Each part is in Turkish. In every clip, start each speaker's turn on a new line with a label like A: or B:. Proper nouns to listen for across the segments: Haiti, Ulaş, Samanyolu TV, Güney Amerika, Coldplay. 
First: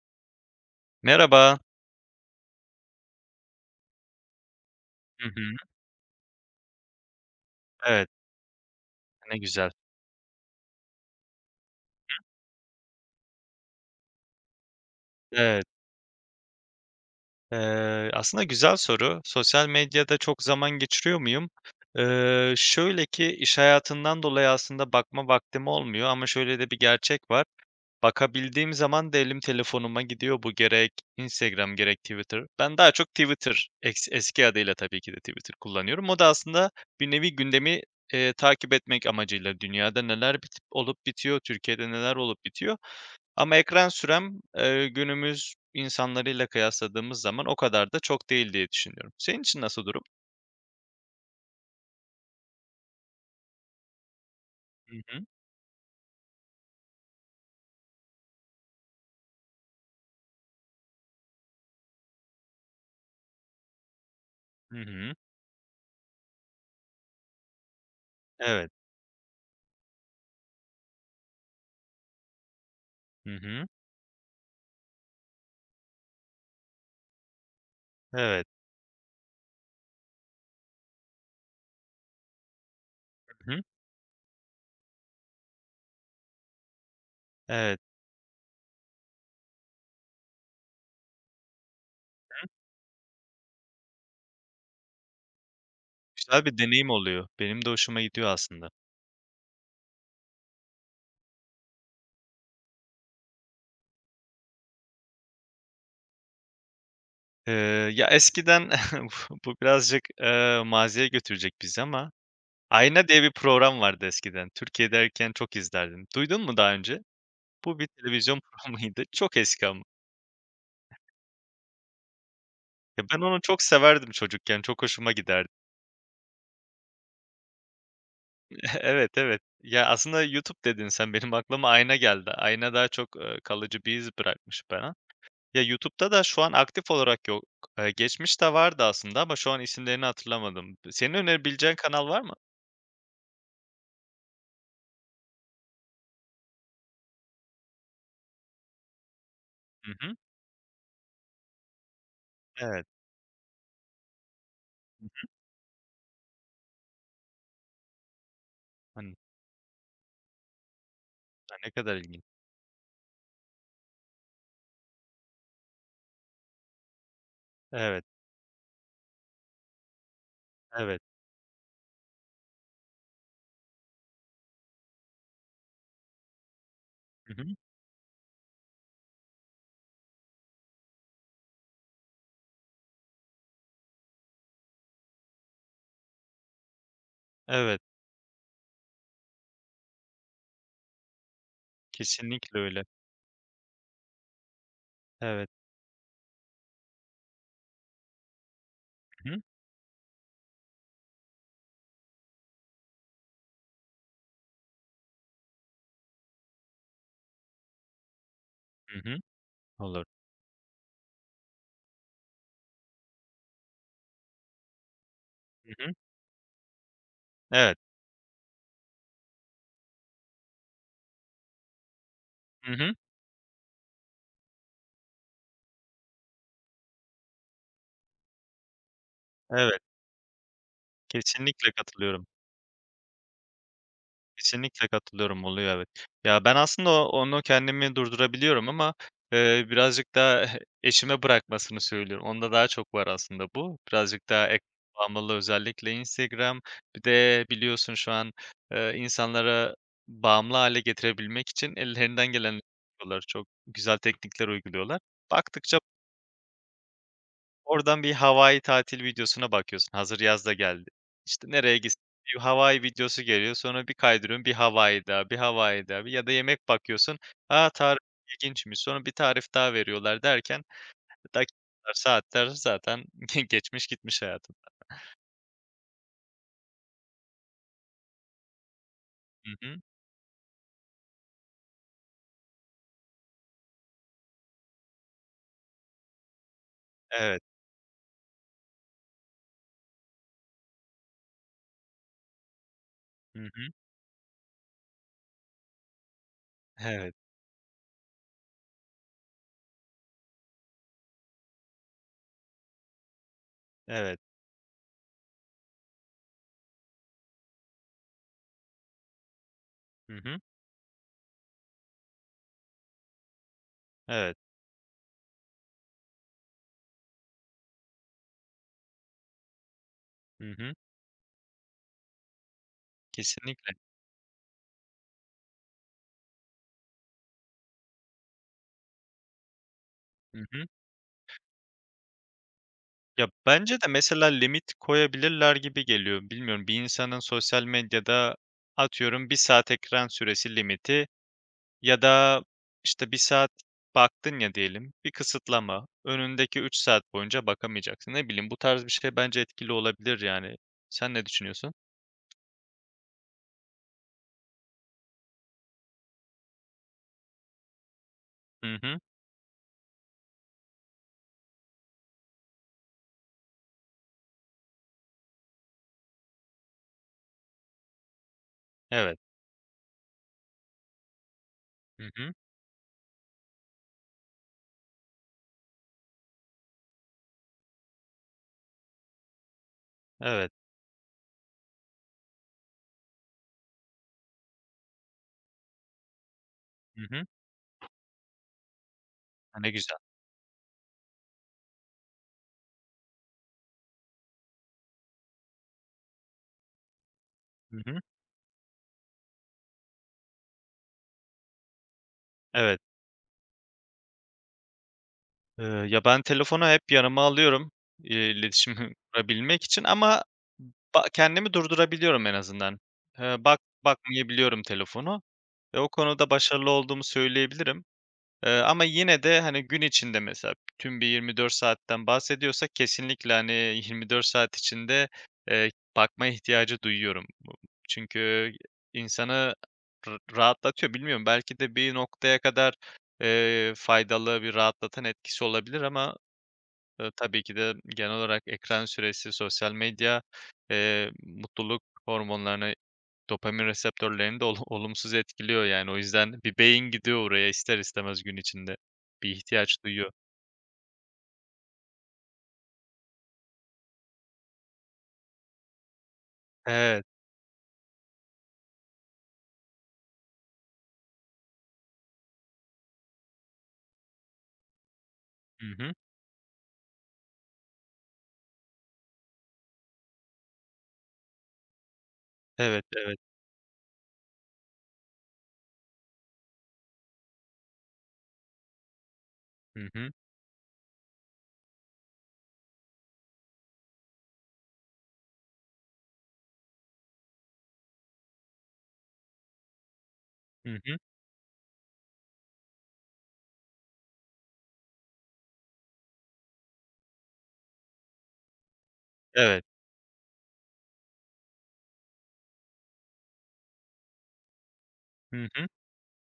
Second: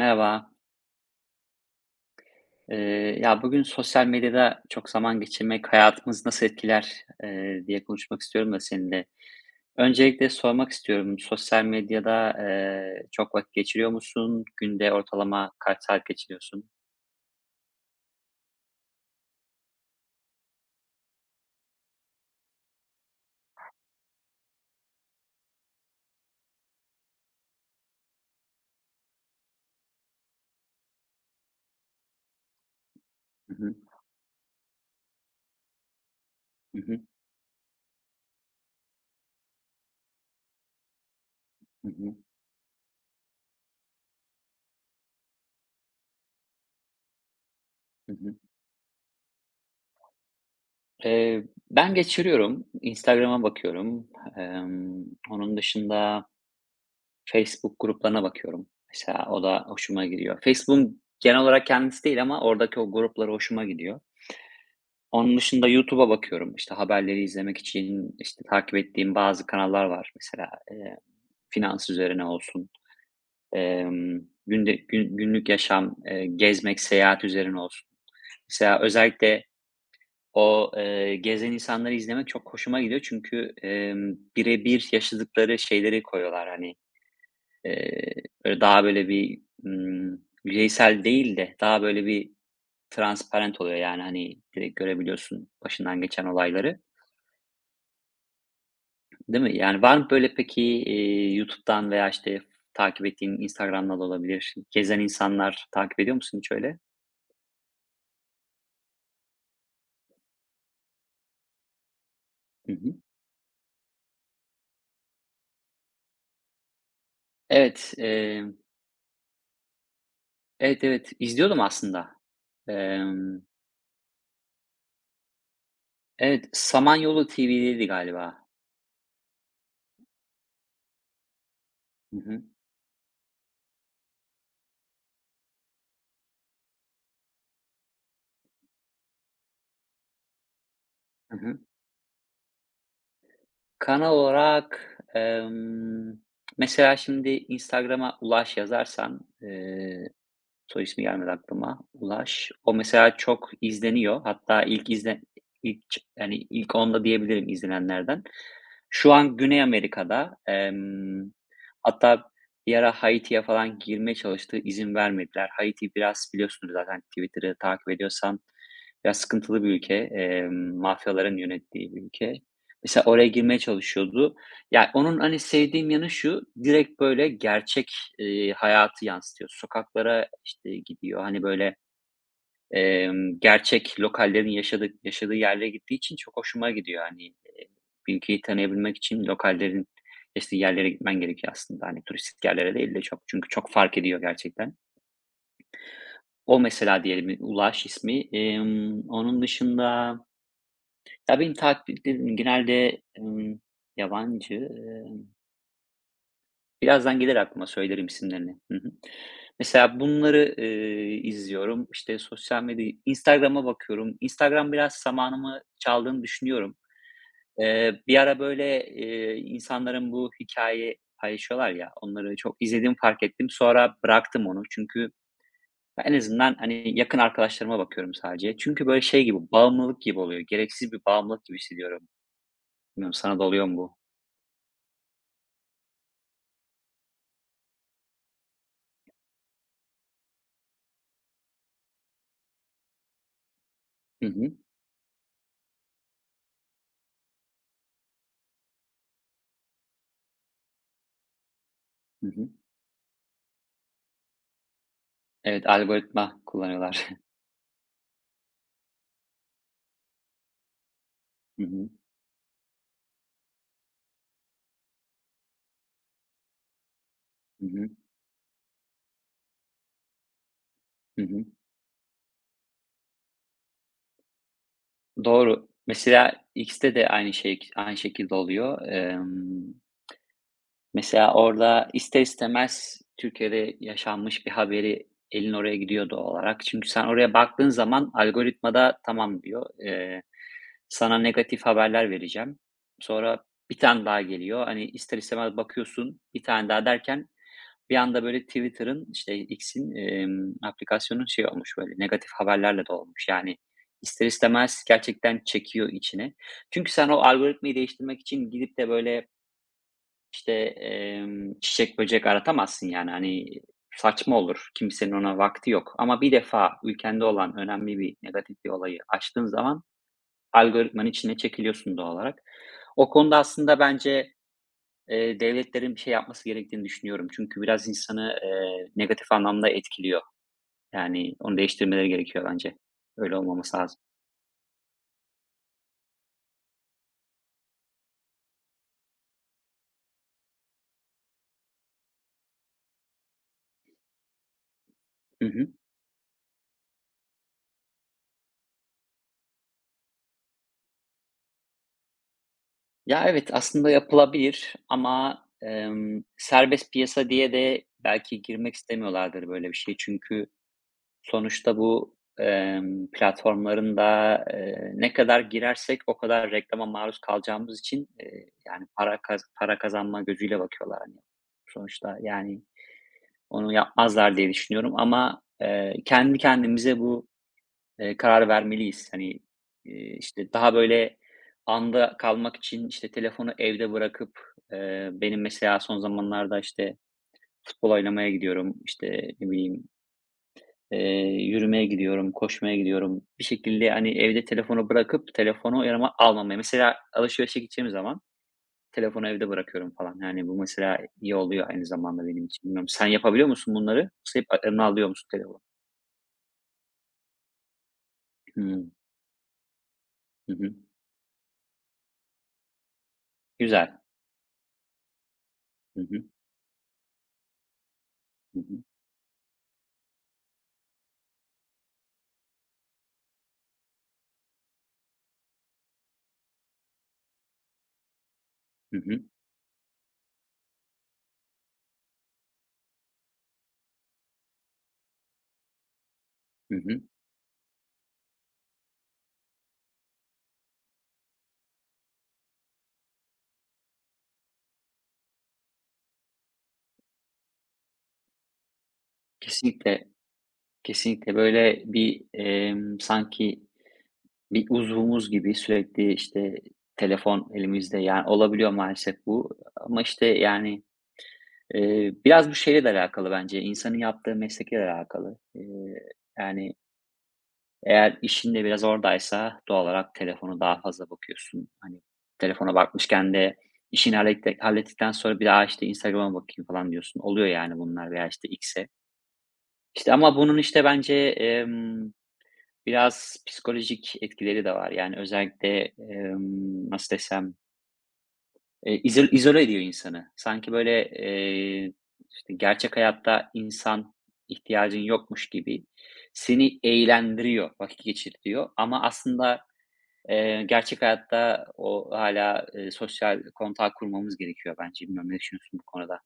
A: Merhaba.
B: Merhaba.
A: Ya, bugün sosyal medyada çok zaman
B: Hı hı.
A: geçirmek hayatımızı nasıl etkiler, diye
B: Evet,
A: konuşmak istiyorum da seninle.
B: ne güzel.
A: Öncelikle sormak istiyorum, sosyal medyada, çok vakit geçiriyor musun? Günde ortalama
B: Evet,
A: kaç saat geçiriyorsun?
B: aslında güzel soru. Sosyal medyada çok zaman geçiriyor muyum? Şöyle ki iş hayatından dolayı aslında bakma vaktim olmuyor ama şöyle de bir gerçek var. Bakabildiğim zaman da elim telefonuma gidiyor. Bu gerek Instagram gerek Twitter. Ben daha çok
A: Hı
B: Twitter,
A: hı.
B: eski adıyla tabii ki de Twitter kullanıyorum. O da aslında
A: Hı hı.
B: bir nevi gündemi takip etmek amacıyla dünyada neler bitip olup bitiyor,
A: Hı
B: Türkiye'de
A: hı.
B: neler olup bitiyor. Ama ekran sürem, günümüz insanlarıyla kıyasladığımız zaman o kadar da
A: Hı
B: çok
A: hı.
B: değil diye düşünüyorum. Senin için nasıl durum?
A: Eee, Ben geçiriyorum. Instagram'a bakıyorum.
B: Hı
A: Emm,
B: hı.
A: Onun dışında Facebook gruplarına bakıyorum. Mesela o da hoşuma gidiyor. Facebook'un genel olarak kendisi değil ama oradaki o grupları hoşuma gidiyor.
B: Hı hı.
A: Onun dışında YouTube'a bakıyorum. İşte haberleri izlemek için, işte,
B: Evet.
A: takip ettiğim bazı kanallar var mesela, finans üzerine olsun,
B: Hı hı.
A: emm, günde gün günlük yaşam, gezmek, seyahat üzerine olsun.
B: Evet.
A: Mesela özellikle o, gezen insanları izlemek çok hoşuma gidiyor
B: Hı
A: çünkü,
B: hı.
A: bire yaşadıkları şeyleri koyuyorlar. Hani,
B: Evet.
A: eee, böyle daha böyle bir, yüzeysel değil de daha böyle bir transparent oluyor. Yani, hani, direkt görebiliyorsun başından geçen
B: Güzel bir
A: olayları.
B: deneyim oluyor. Benim de hoşuma gidiyor aslında.
A: Değil mi? Yani, var mı böyle peki, YouTube'dan veya, işte, takip ettiğin Instagram'da da olabilir, gezen insanlar takip ediyor musun hiç öyle?
B: Eee, Ya, eskiden bu birazcık, maziye götürecek bizi ama
A: Hı hı.
B: Ayna diye bir program vardı eskiden. Türkiye'deyken çok izlerdim. Duydun mu daha önce? Bu bir
A: Evet,
B: televizyon programıydı. Çok eski ama.
A: evet, izliyordum aslında.
B: Ya, ben onu
A: Emm,
B: çok severdim çocukken. Çok hoşuma giderdi.
A: evet, Samanyolu TV'deydi galiba.
B: Evet, evet. Ya, aslında YouTube dedin sen, benim aklıma ayna
A: Hı
B: geldi.
A: hı.
B: Ayna daha çok, kalıcı bir iz bırakmış bana. Ya, YouTube'da da şu an aktif olarak yok. Geçmişte vardı aslında ama şu an isimlerini hatırlamadım. Senin
A: Hı hı.
B: önerebileceğin kanal var mı?
A: Kanal olarak, mesela şimdi Instagram'a Ulaş yazarsan,
B: Hı hı.
A: soy ismi gelmedi aklıma. Ulaş. O
B: Evet.
A: mesela çok izleniyor. Hatta ilk izle ilk ç yani, ilk onda diyebilirim izlenenlerden. Şu
B: Hani,
A: an Güney Amerika'da,
B: ya, ne kadar ilginç.
A: hatta bir ara Haiti'ye falan girmeye çalıştı, izin vermediler. Haiti biraz biliyorsunuz zaten, Twitter'ı takip
B: Evet,
A: ediyorsan biraz sıkıntılı bir ülke.
B: evet.
A: Mafyaların yönettiği bir ülke. Mesela oraya girmeye çalışıyordu. Yani onun, hani, sevdiğim yanı şu, direkt böyle
B: Hı hı.
A: gerçek, hayatı yansıtıyor. Sokaklara, işte, gidiyor. Hani, böyle, gerçek lokallerin yaşadığı yerlere gittiği için çok hoşuma gidiyor. Hani,
B: Evet,
A: bir ülkeyi tanıyabilmek için lokallerin yaşadığı yerlere gitmen gerekiyor aslında. Hani, turistik
B: kesinlikle
A: yerlere
B: öyle.
A: değil de çok çünkü çok fark ediyor gerçekten.
B: Evet.
A: O mesela diyelim, Ulaş ismi.
B: Hı hı.
A: Onun dışında, ya, benim takip ettiğim genelde, yabancı, birazdan gelir aklıma, söylerim isimlerini. Hı hı.
B: Hı hı.
A: Mesela
B: Olur.
A: bunları, izliyorum. İşte, sosyal medya Instagram'a bakıyorum. Instagram biraz zamanımı
B: Hı hı.
A: çaldığını düşünüyorum.
B: Evet.
A: Bir ara, böyle, insanların bu hikâye paylaşıyorlar ya, onları çok
B: Hı hı.
A: izlediğimi fark ettim. Sonra bıraktım onu. Çünkü en azından, hani, yakın arkadaşlarıma bakıyorum sadece. Çünkü, böyle, şey gibi,
B: Evet,
A: bağımlılık gibi oluyor. Gereksiz bir bağımlılık gibi
B: kesinlikle
A: hissediyorum.
B: katılıyorum.
A: Bilmiyorum sana da oluyor mu bu?
B: Kesinlikle katılıyorum, oluyor evet. Ya, ben aslında onu kendimi durdurabiliyorum ama, birazcık daha eşime bırakmasını söylüyorum. Onda daha çok var aslında bu.
A: Hı
B: Birazcık daha
A: hı.
B: ekran bağımlılığı özellikle Instagram. Bir de biliyorsun şu an, insanlara bağımlı hale getirebilmek için ellerinden
A: Hı hı.
B: geleni yapıyorlar. Çok güzel teknikler uyguluyorlar.
A: Evet,
B: Baktıkça
A: algoritma kullanıyorlar.
B: oradan bir Hawaii tatil videosuna bakıyorsun, hazır yaz da geldi. İşte,
A: Hı
B: nereye
A: hı.
B: gitsin, bir Hawaii videosu geliyor, sonra bir kaydırıyorsun, bir Hawaii daha, bir Hawaii daha bir ya da yemek bakıyorsun,
A: Hı
B: a,
A: hı.
B: tarif ilginçmiş, sonra bir tarif daha veriyorlar derken
A: Hı hı.
B: dakikalar, saatler zaten geçmiş gitmiş hayatım.
A: Doğru. Mesela X'te de aynı şey aynı şekilde oluyor.
B: Hı hı.
A: Mesela orada ister istemez Türkiye'de yaşanmış bir haberi elin oraya gidiyor doğal olarak. Çünkü sen oraya
B: Evet.
A: baktığın zaman algoritmada tamam diyor, sana negatif haberler vereceğim.
B: Hı
A: Sonra
B: hı.
A: bir tane daha geliyor. Hani, ister istemez bakıyorsun, bir tane daha
B: Evet.
A: derken bir anda böyle Twitter'ın, işte, X'in, aplikasyonu şey olmuş, böyle, negatif haberlerle dolmuş. Yani,
B: Evet.
A: ister istemez gerçekten çekiyor içine. Çünkü sen o algoritmayı değiştirmek için gidip de, böyle,
B: Hı hı.
A: işte, çiçek böcek aratamazsın, yani, hani,
B: Evet.
A: saçma olur. Kimsenin ona vakti yok. Ama bir defa ülkende olan önemli bir negatif bir olayı açtığın zaman
B: Hı hı.
A: algoritmanın içine çekiliyorsun doğal olarak. O konuda
B: Kesinlikle.
A: aslında bence, devletlerin bir şey yapması gerektiğini düşünüyorum. Çünkü biraz insanı, negatif anlamda etkiliyor.
B: Hı hı.
A: Yani onu değiştirmeleri gerekiyor bence.
B: Ya,
A: Öyle olmaması
B: bence de
A: lazım.
B: mesela limit koyabilirler gibi geliyor. Bilmiyorum, bir insanın sosyal medyada atıyorum bir saat ekran süresi limiti ya da, işte, bir saat baktın ya diyelim, bir
A: Hı hı.
B: kısıtlama. Önündeki 3 saat boyunca bakamayacaksın. Ne bileyim, bu tarz bir şey bence etkili olabilir yani. Sen ne düşünüyorsun?
A: Ya, evet, aslında yapılabilir ama, serbest piyasa diye de belki
B: Hı
A: girmek
B: hı.
A: istemiyorlardır böyle bir şey. Çünkü sonuçta bu, platformların da, ne kadar girersek o kadar reklama maruz kalacağımız için, yani
B: Evet.
A: para kazanma gözüyle bakıyorlar hani.
B: Hı
A: Sonuçta
B: hı.
A: yani onu yapmazlar diye düşünüyorum ama, kendi kendimize bu, kararı vermeliyiz. Hani,
B: Evet.
A: işte, daha böyle anda kalmak için, işte, telefonu evde bırakıp, benim mesela son zamanlarda, işte,
B: Hı hı.
A: futbol oynamaya gidiyorum, işte, ne
B: A, ne
A: bileyim,
B: güzel.
A: eee, yürümeye gidiyorum, koşmaya gidiyorum. Bir şekilde, hani, evde telefonu bırakıp telefonu yanıma almamaya. Mesela alışverişe
B: Hı
A: gideceğim
B: hı.
A: zaman telefonu evde bırakıyorum falan. Yani, bu mesela iyi oluyor aynı zamanda benim için.
B: Evet.
A: Bilmiyorum sen yapabiliyor musun bunları? Yoksa hep eline alıyor musun telefonu?
B: Ya, ben telefonu hep yanıma alıyorum, iletişimi
A: Hımm.
B: kurabilmek için ama
A: Hı hı.
B: kendimi durdurabiliyorum en azından. Eee, bak
A: Güzel.
B: Bakmayabiliyorum telefonu ve o
A: Hı hı.
B: konuda başarılı olduğumu söyleyebilirim.
A: Hı hı.
B: Ama yine de, hani, gün içinde mesela tüm bir 24 saatten bahsediyorsak kesinlikle, hani, 24 saat içinde, bakma ihtiyacı duyuyorum. Bu çünkü
A: Hı hı.
B: insanı r rahatlatıyor. Bilmiyorum, belki de bir noktaya kadar, faydalı, bir rahatlatan etkisi olabilir ama,
A: Hı hı.
B: tabii ki de genel olarak ekran süresi, sosyal medya, mutluluk hormonlarına dopamin reseptörlerini de olumsuz etkiliyor yani. O yüzden bir beyin gidiyor oraya ister istemez gün içinde. Bir ihtiyaç
A: Kesinlikle,
B: duyuyor.
A: kesinlikle. Böyle bir, sanki bir uzvumuz gibi sürekli, işte,
B: Evet.
A: telefon elimizde. Yani, olabiliyor maalesef bu ama, işte, yani, biraz bu şeyle de alakalı bence, insanın yaptığı meslekle de alakalı.
B: Hı hı.
A: Yani eğer işin de biraz oradaysa doğal olarak telefonu daha fazla bakıyorsun. Hani, telefona
B: Evet, evet.
A: bakmışken de işini hallettikten sonra bir daha, işte, Instagram'a bakayım falan diyorsun. Oluyor yani bunlar veya, işte, X'e.
B: Hı hı.
A: İşte, ama bunun, işte, bence, biraz psikolojik etkileri de var. Yani özellikle, nasıl desem, izole ediyor insanı.
B: Hı
A: Sanki
B: hı.
A: böyle, işte, gerçek hayatta insan ihtiyacın yokmuş gibi seni eğlendiriyor, vakit geçirtiyor ama aslında
B: Evet.
A: Gerçek hayatta o hala sosyal kontağı kurmamız gerekiyor bence. Bilmiyorum ne
B: Hı hı.
A: düşünüyorsun bu konuda?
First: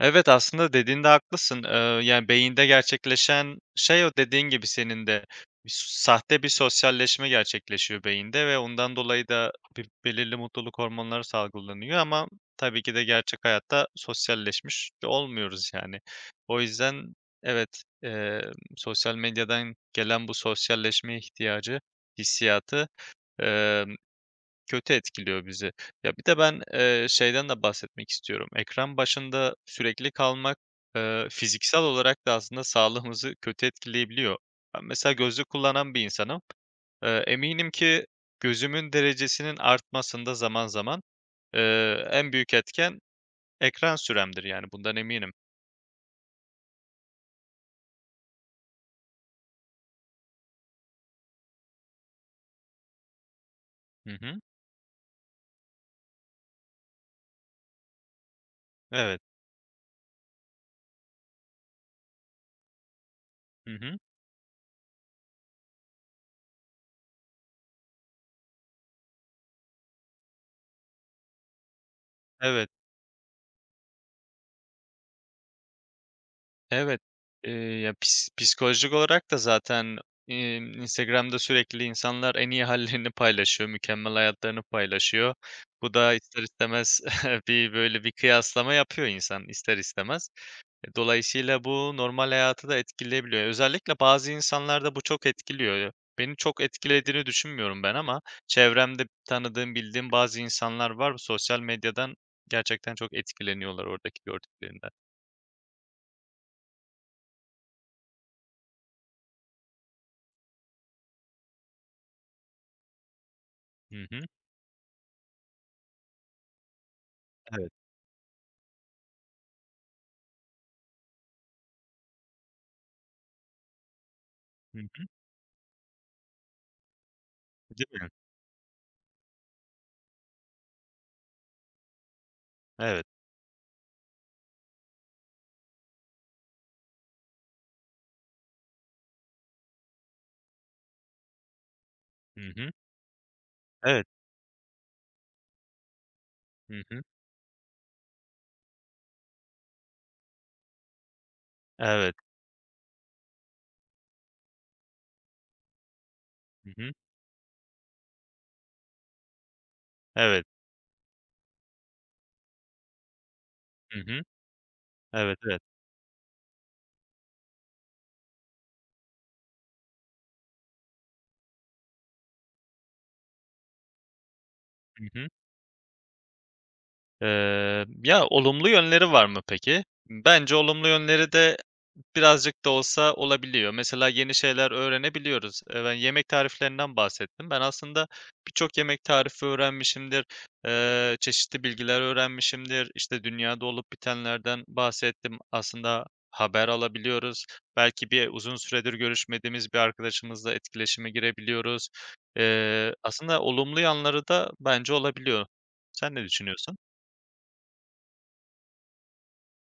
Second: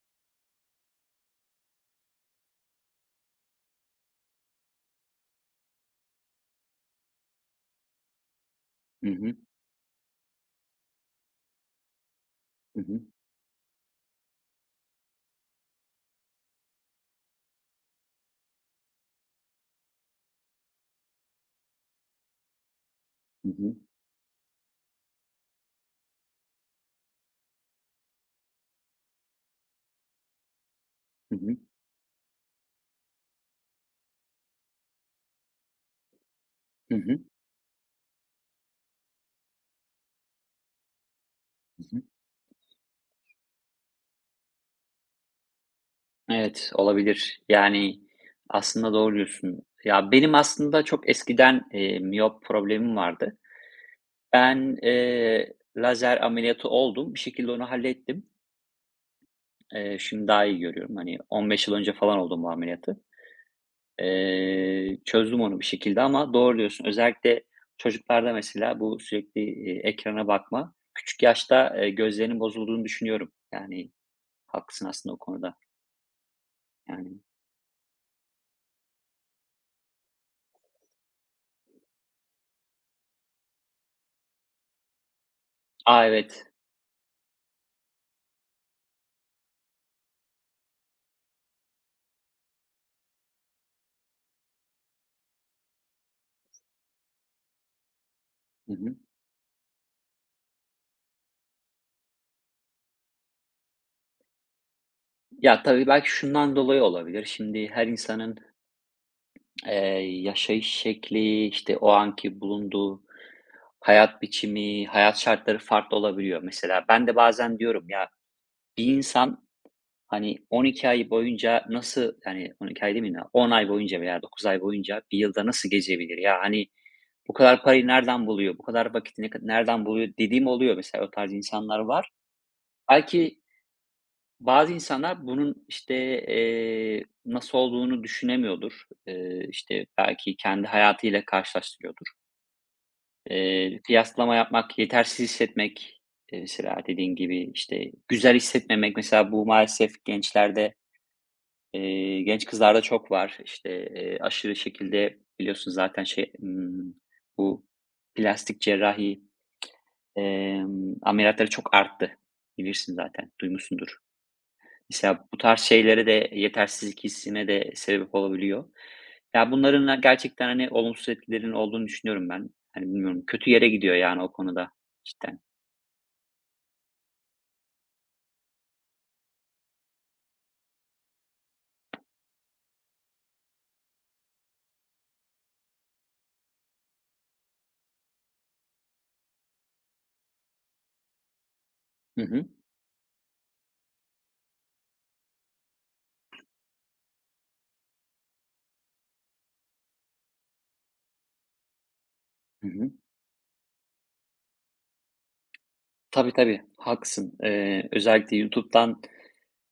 B: Evet, aslında dediğinde haklısın. Yani, beyinde gerçekleşen şey o dediğin gibi senin de. Bir s Sahte bir sosyalleşme gerçekleşiyor beyinde ve ondan
A: Hı
B: dolayı
A: hı.
B: da bir belirli mutluluk hormonları salgılanıyor ama
A: Hı
B: tabii ki
A: hı.
B: de gerçek hayatta sosyalleşmiş olmuyoruz, yani. O yüzden evet, sosyal medyadan gelen bu sosyalleşme ihtiyacı, hissiyatı,
A: Hı hı.
B: kötü etkiliyor bizi. Ya, bir de ben, şeyden de bahsetmek istiyorum. Ekran başında sürekli kalmak,
A: Hı hı.
B: fiziksel olarak da aslında sağlığımızı kötü etkileyebiliyor. Ben mesela gözlük kullanan bir insanım.
A: Hı hı.
B: Eminim ki gözümün derecesinin artmasında zaman zaman,
A: Hı hı.
B: en büyük etken ekran süremdir, yani, bundan eminim.
A: Evet, olabilir. Yani, aslında doğru diyorsun. Ya, benim aslında çok eskiden, miyop problemim vardı.
B: Hı hı.
A: Ben, lazer ameliyatı oldum. Bir şekilde onu hallettim.
B: Evet.
A: Şimdi daha iyi görüyorum. Hani, 15 yıl önce falan oldum bu ameliyatı.
B: Hı hı.
A: Çözdüm onu bir şekilde ama doğru diyorsun. Özellikle çocuklarda mesela bu sürekli, ekrana bakma, küçük yaşta, gözlerinin
B: Evet.
A: bozulduğunu düşünüyorum. Yani haklısın aslında o konuda.
B: Evet.
A: Yani.
B: Eee, ya, psikolojik olarak da zaten, Instagram'da sürekli insanlar en iyi hallerini paylaşıyor, mükemmel hayatlarını paylaşıyor. Bu
A: A,
B: da ister
A: evet.
B: istemez bir kıyaslama yapıyor insan ister istemez. E, dolayısıyla bu normal hayatı da etkileyebiliyor. Özellikle bazı insanlarda bu çok etkiliyor. Beni çok etkilediğini düşünmüyorum ben ama
A: Hı hı.
B: çevremde tanıdığım, bildiğim bazı insanlar var. Sosyal medyadan gerçekten çok etkileniyorlar oradaki gördüklerinden.
A: Ya, tabii belki şundan dolayı olabilir. Şimdi her insanın, eee, yaşayış şekli, işte, o anki bulunduğu
B: Hı hı.
A: hayat biçimi, hayat şartları farklı olabiliyor. Mesela ben de bazen
B: Evet.
A: diyorum, ya, bir insan hani 12 ay boyunca nasıl, yani 12 ay demeyeyim ya, 10 ay boyunca veya 9 ay
B: Hı
A: boyunca
B: hı.
A: bir yılda nasıl gezebilir? Ya, hani, bu kadar parayı
B: Değil mi?
A: nereden buluyor, bu kadar vakiti nereden buluyor dediğim oluyor mesela. O tarz insanlar var.
B: Evet.
A: Belki bazı insanlar bunun, işte, nasıl olduğunu düşünemiyordur. İşte, belki kendi hayatıyla karşılaştırıyordur.
B: Hı hı. Evet.
A: Kıyaslama yapmak, yetersiz hissetmek,
B: Hı
A: mesela
B: hı.
A: dediğin gibi, işte, güzel hissetmemek mesela bu maalesef gençlerde
B: Evet.
A: Eee, genç kızlarda çok var. İşte, aşırı şekilde biliyorsun zaten şey,
B: Hı hı.
A: ımm, bu plastik cerrahi,
B: Evet.
A: emm, ameliyatları çok arttı. Bilirsin zaten, duymuşsundur.
B: Hı hı.
A: Mesela
B: Evet,
A: bu tarz
B: evet.
A: şeylere de, yetersizlik hissine de sebep olabiliyor. Ya, bunların gerçekten, hani, olumsuz etkilerinin olduğunu düşünüyorum ben. Hani, bilmiyorum, kötü yere gidiyor yani o konuda
B: Hı hı.
A: cidden.
B: Ya, olumlu yönleri var mı peki? Bence olumlu yönleri de birazcık da olsa olabiliyor. Mesela yeni şeyler öğrenebiliyoruz. Ben yemek tariflerinden bahsettim. Ben aslında birçok yemek tarifi öğrenmişimdir. Çeşitli bilgiler
A: Hı hı.
B: öğrenmişimdir. İşte, dünyada olup bitenlerden bahsettim. Aslında haber alabiliyoruz. Belki bir uzun süredir görüşmediğimiz bir arkadaşımızla etkileşime girebiliyoruz.
A: Hı hı.
B: Aslında olumlu yanları da bence olabiliyor. Sen ne
A: Tabii, tabii,
B: düşünüyorsun?
A: haklısın. Özellikle YouTube'dan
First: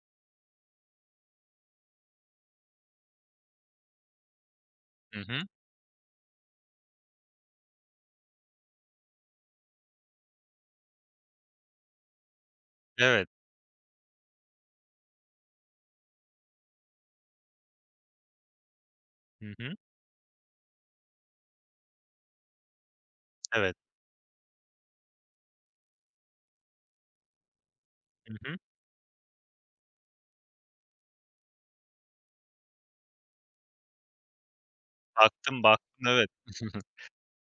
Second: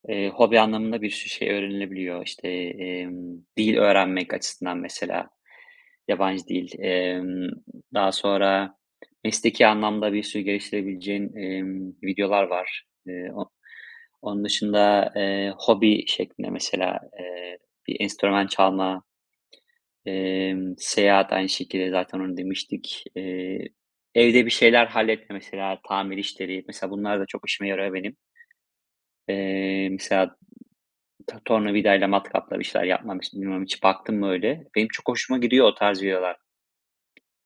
A: Hobi anlamında bir sürü şey öğrenilebiliyor. İşte, dil öğrenmek açısından
B: Hı
A: mesela,
B: hı.
A: yabancı dil. Daha sonra mesleki anlamda bir sürü geliştirebileceğin, videolar var.
B: Evet.
A: O Onun dışında, hobi şeklinde mesela, bir enstrüman çalma,
B: Hı hı.
A: emm, seyahat aynı şekilde zaten onu demiştik.
B: Evet.
A: Evde bir şeyler halletme mesela, tamir işleri. Mesela bunlar da çok işime yarıyor benim.
B: Hı hı.
A: Mesela tornavidayla, matkapla bir şeyler yapmamış. Bilmiyorum hiç baktın mı öyle? Benim çok hoşuma
B: Baktım,
A: gidiyor o tarz
B: baktım. Evet.
A: videolar.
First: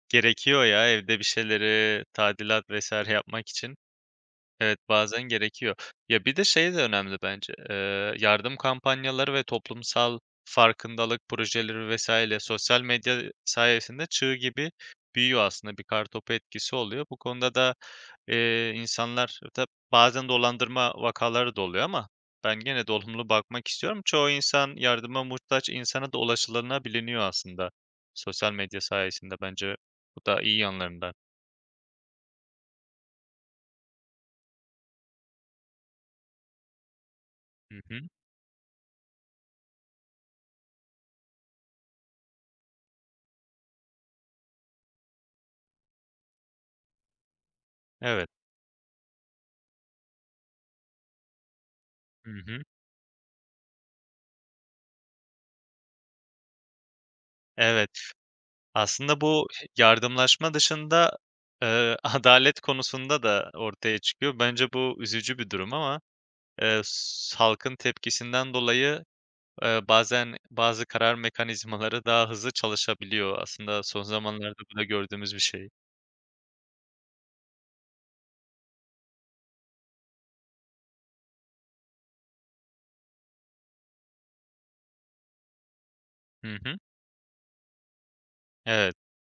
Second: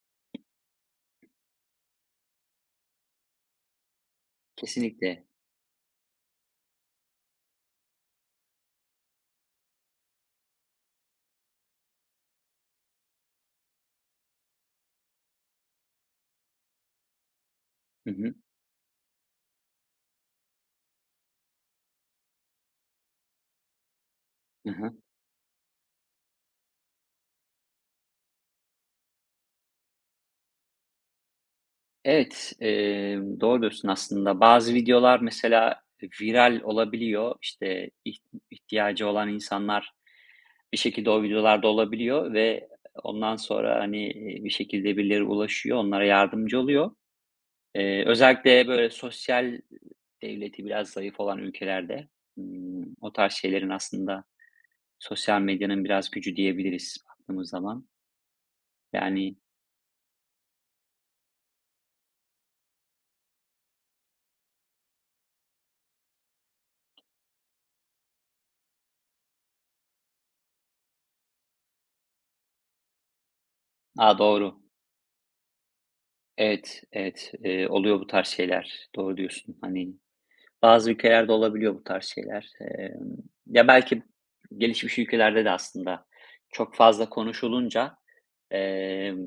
B: Gerekiyor ya, evde bir şeyleri tadilat vesaire yapmak için. Evet, bazen
A: Kesinlikle.
B: gerekiyor. Ya, bir de şey de önemli bence, yardım kampanyaları ve toplumsal farkındalık projeleri vesaire sosyal medya sayesinde çığ gibi büyüyor aslında, bir kartopu etkisi oluyor. Bu konuda da
A: Hı hı.
B: İnsanlar tab bazen dolandırma vakaları da oluyor ama ben gene de olumlu bakmak istiyorum. Çoğu
A: Hı
B: insan
A: hı.
B: yardıma muhtaç insana da ulaşılabiliyor aslında sosyal medya sayesinde. Bence bu da iyi yanlarından.
A: Evet, doğru diyorsun aslında. Bazı videolar mesela viral olabiliyor.
B: Hı
A: İşte,
B: hı.
A: ihtiyacı olan insanlar bir şekilde o videolarda olabiliyor ve ondan sonra, hani, bir şekilde birileri ulaşıyor, onlara yardımcı oluyor.
B: Evet.
A: Özellikle böyle sosyal devleti biraz zayıf olan ülkelerde,
B: Hı hı.
A: ımm, o tarz şeylerin aslında sosyal medyanın biraz gücü diyebiliriz baktığımız zaman.
B: Evet. Aslında
A: Yani,
B: bu yardımlaşma dışında, eee, adalet konusunda da ortaya çıkıyor. Bence bu üzücü bir durum ama, s halkın tepkisinden dolayı bazen bazı karar mekanizmaları daha hızlı çalışabiliyor. Aslında son
A: a,
B: zamanlarda
A: doğru.
B: bu da gördüğümüz bir şey.
A: Evet, evet, oluyor bu tarz şeyler. Doğru diyorsun. Hani, bazı ülkelerde olabiliyor bu tarz şeyler. Emm, Ya, belki gelişmiş ülkelerde de aslında
B: Hı
A: çok
B: hı.
A: fazla konuşulunca,
B: Evet,
A: emm,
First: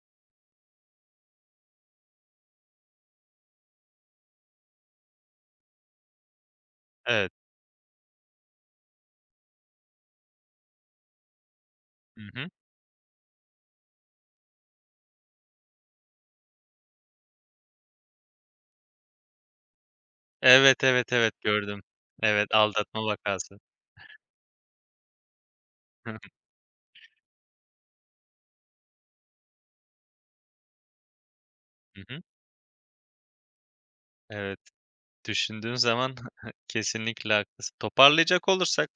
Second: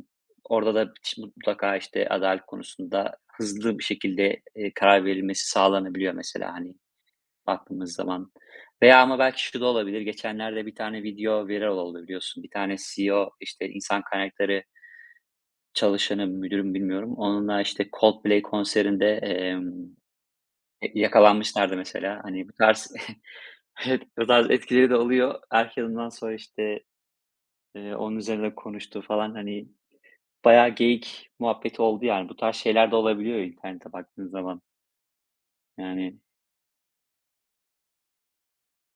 A: orada da mutlaka, işte, adalet konusunda hızlı bir şekilde, karar verilmesi sağlanabiliyor mesela, hani,
B: evet.
A: baktığımız zaman. Veya ama belki şu da olabilir. Geçenlerde bir tane video viral oldu
B: Hı
A: biliyorsun. Bir
B: hı.
A: tane CEO, işte, insan kaynakları çalışanı, müdürüm bilmiyorum. Onunla, işte, Coldplay konserinde,
B: Evet,
A: y
B: evet, evet
A: yakalanmışlardı
B: gördüm.
A: mesela. Hani, bu
B: Evet,
A: tarz
B: aldatma vakası.
A: evet, bu tarz etkileri de oluyor. Herkes
B: Hı hı.
A: sonra, işte, onun üzerine konuştu falan. Hani, bayağı geyik muhabbeti
B: Hı
A: oldu
B: hı.
A: yani. Bu tarz şeyler de olabiliyor internete baktığın
B: Evet.
A: zaman.
B: Düşündüğün zaman
A: Yani.
B: kesinlikle haklısın. Toparlayacak olursak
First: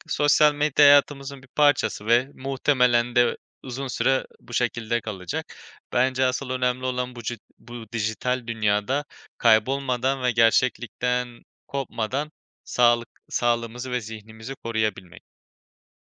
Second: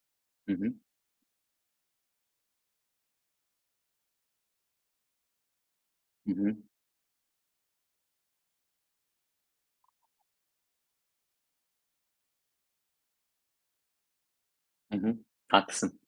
A: Hı
B: sosyal
A: hı.
B: medya hayatımızın bir parçası ve muhtemelen de uzun süre bu şekilde kalacak. Bence
A: Hı
B: asıl
A: hı.
B: önemli olan bu, bu dijital dünyada kaybolmadan ve gerçeklikten kopmadan sağlığımızı ve zihnimizi
A: Hı hı.
B: koruyabilmek.
A: Haklısın.